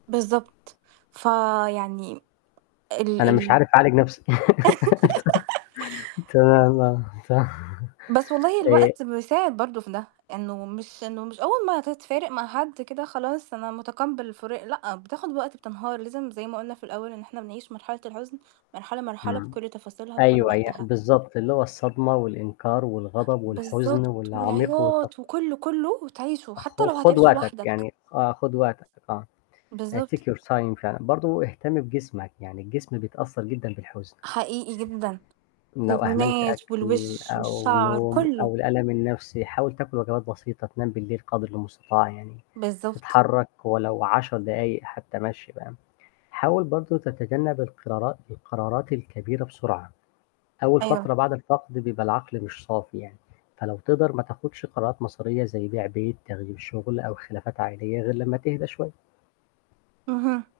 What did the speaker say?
بالضبط، ف يعني ال أنا مش ال عارف أعالج نَفْسي تمام، آه. صح بس والله آآ الوقت بيساعد برضه في ده، إنه مش إنه مش أول ما تفارق مع حد كده خلاص أنا مُتقبل الفراق لأ، بتاخد وقت، بتنهار لازم زَي ما قُلنا في الأول إن إحنا بنعيش مرحلة الحزن مرحلة، مرحلة إمم. بكلّ تفاصيلها، بكلّ أيوه، هي وقتها. بالضبط، اللي هو الصدمة، والإنكار، ه والغضب، والحزن، بالضبط، والعميق والت والعياط، وكلّه، كلّه وتعيشه، حتى خُ لو خُد هتعيشه وقتك لوحدك. يعني آه، خُد وقتك آه، Take بالضبط. your time فعلًا، برضه اهتم بجسمك، يعني الجسم بيتأثر جدًا بالحزن. حقيقي جدًا، لو أهملت هرمونات، أكْل، والوش، أو والشَعر نوم، كلّه. أو الألم النَفْسي حاول تاكل وجبات بسيطة، تنام بالليل قدْر المستطاع يعني، بالضبط. تتحرك ولو 10 دقايق حتى مَشي فاهم؟ حاول برضه تتجنب القِرارات، القَرارات الكبيرة بسرعة. أول أيوه. فترة بعد الفقد بيبقى العقل مش صافي يعني، فلو تقدَر ما تاخدش قرارات مصيرية زَي بيع بيت، تغيير شغل، أو خلافات عائلية غِير لمّا تهدا شوية. اهم.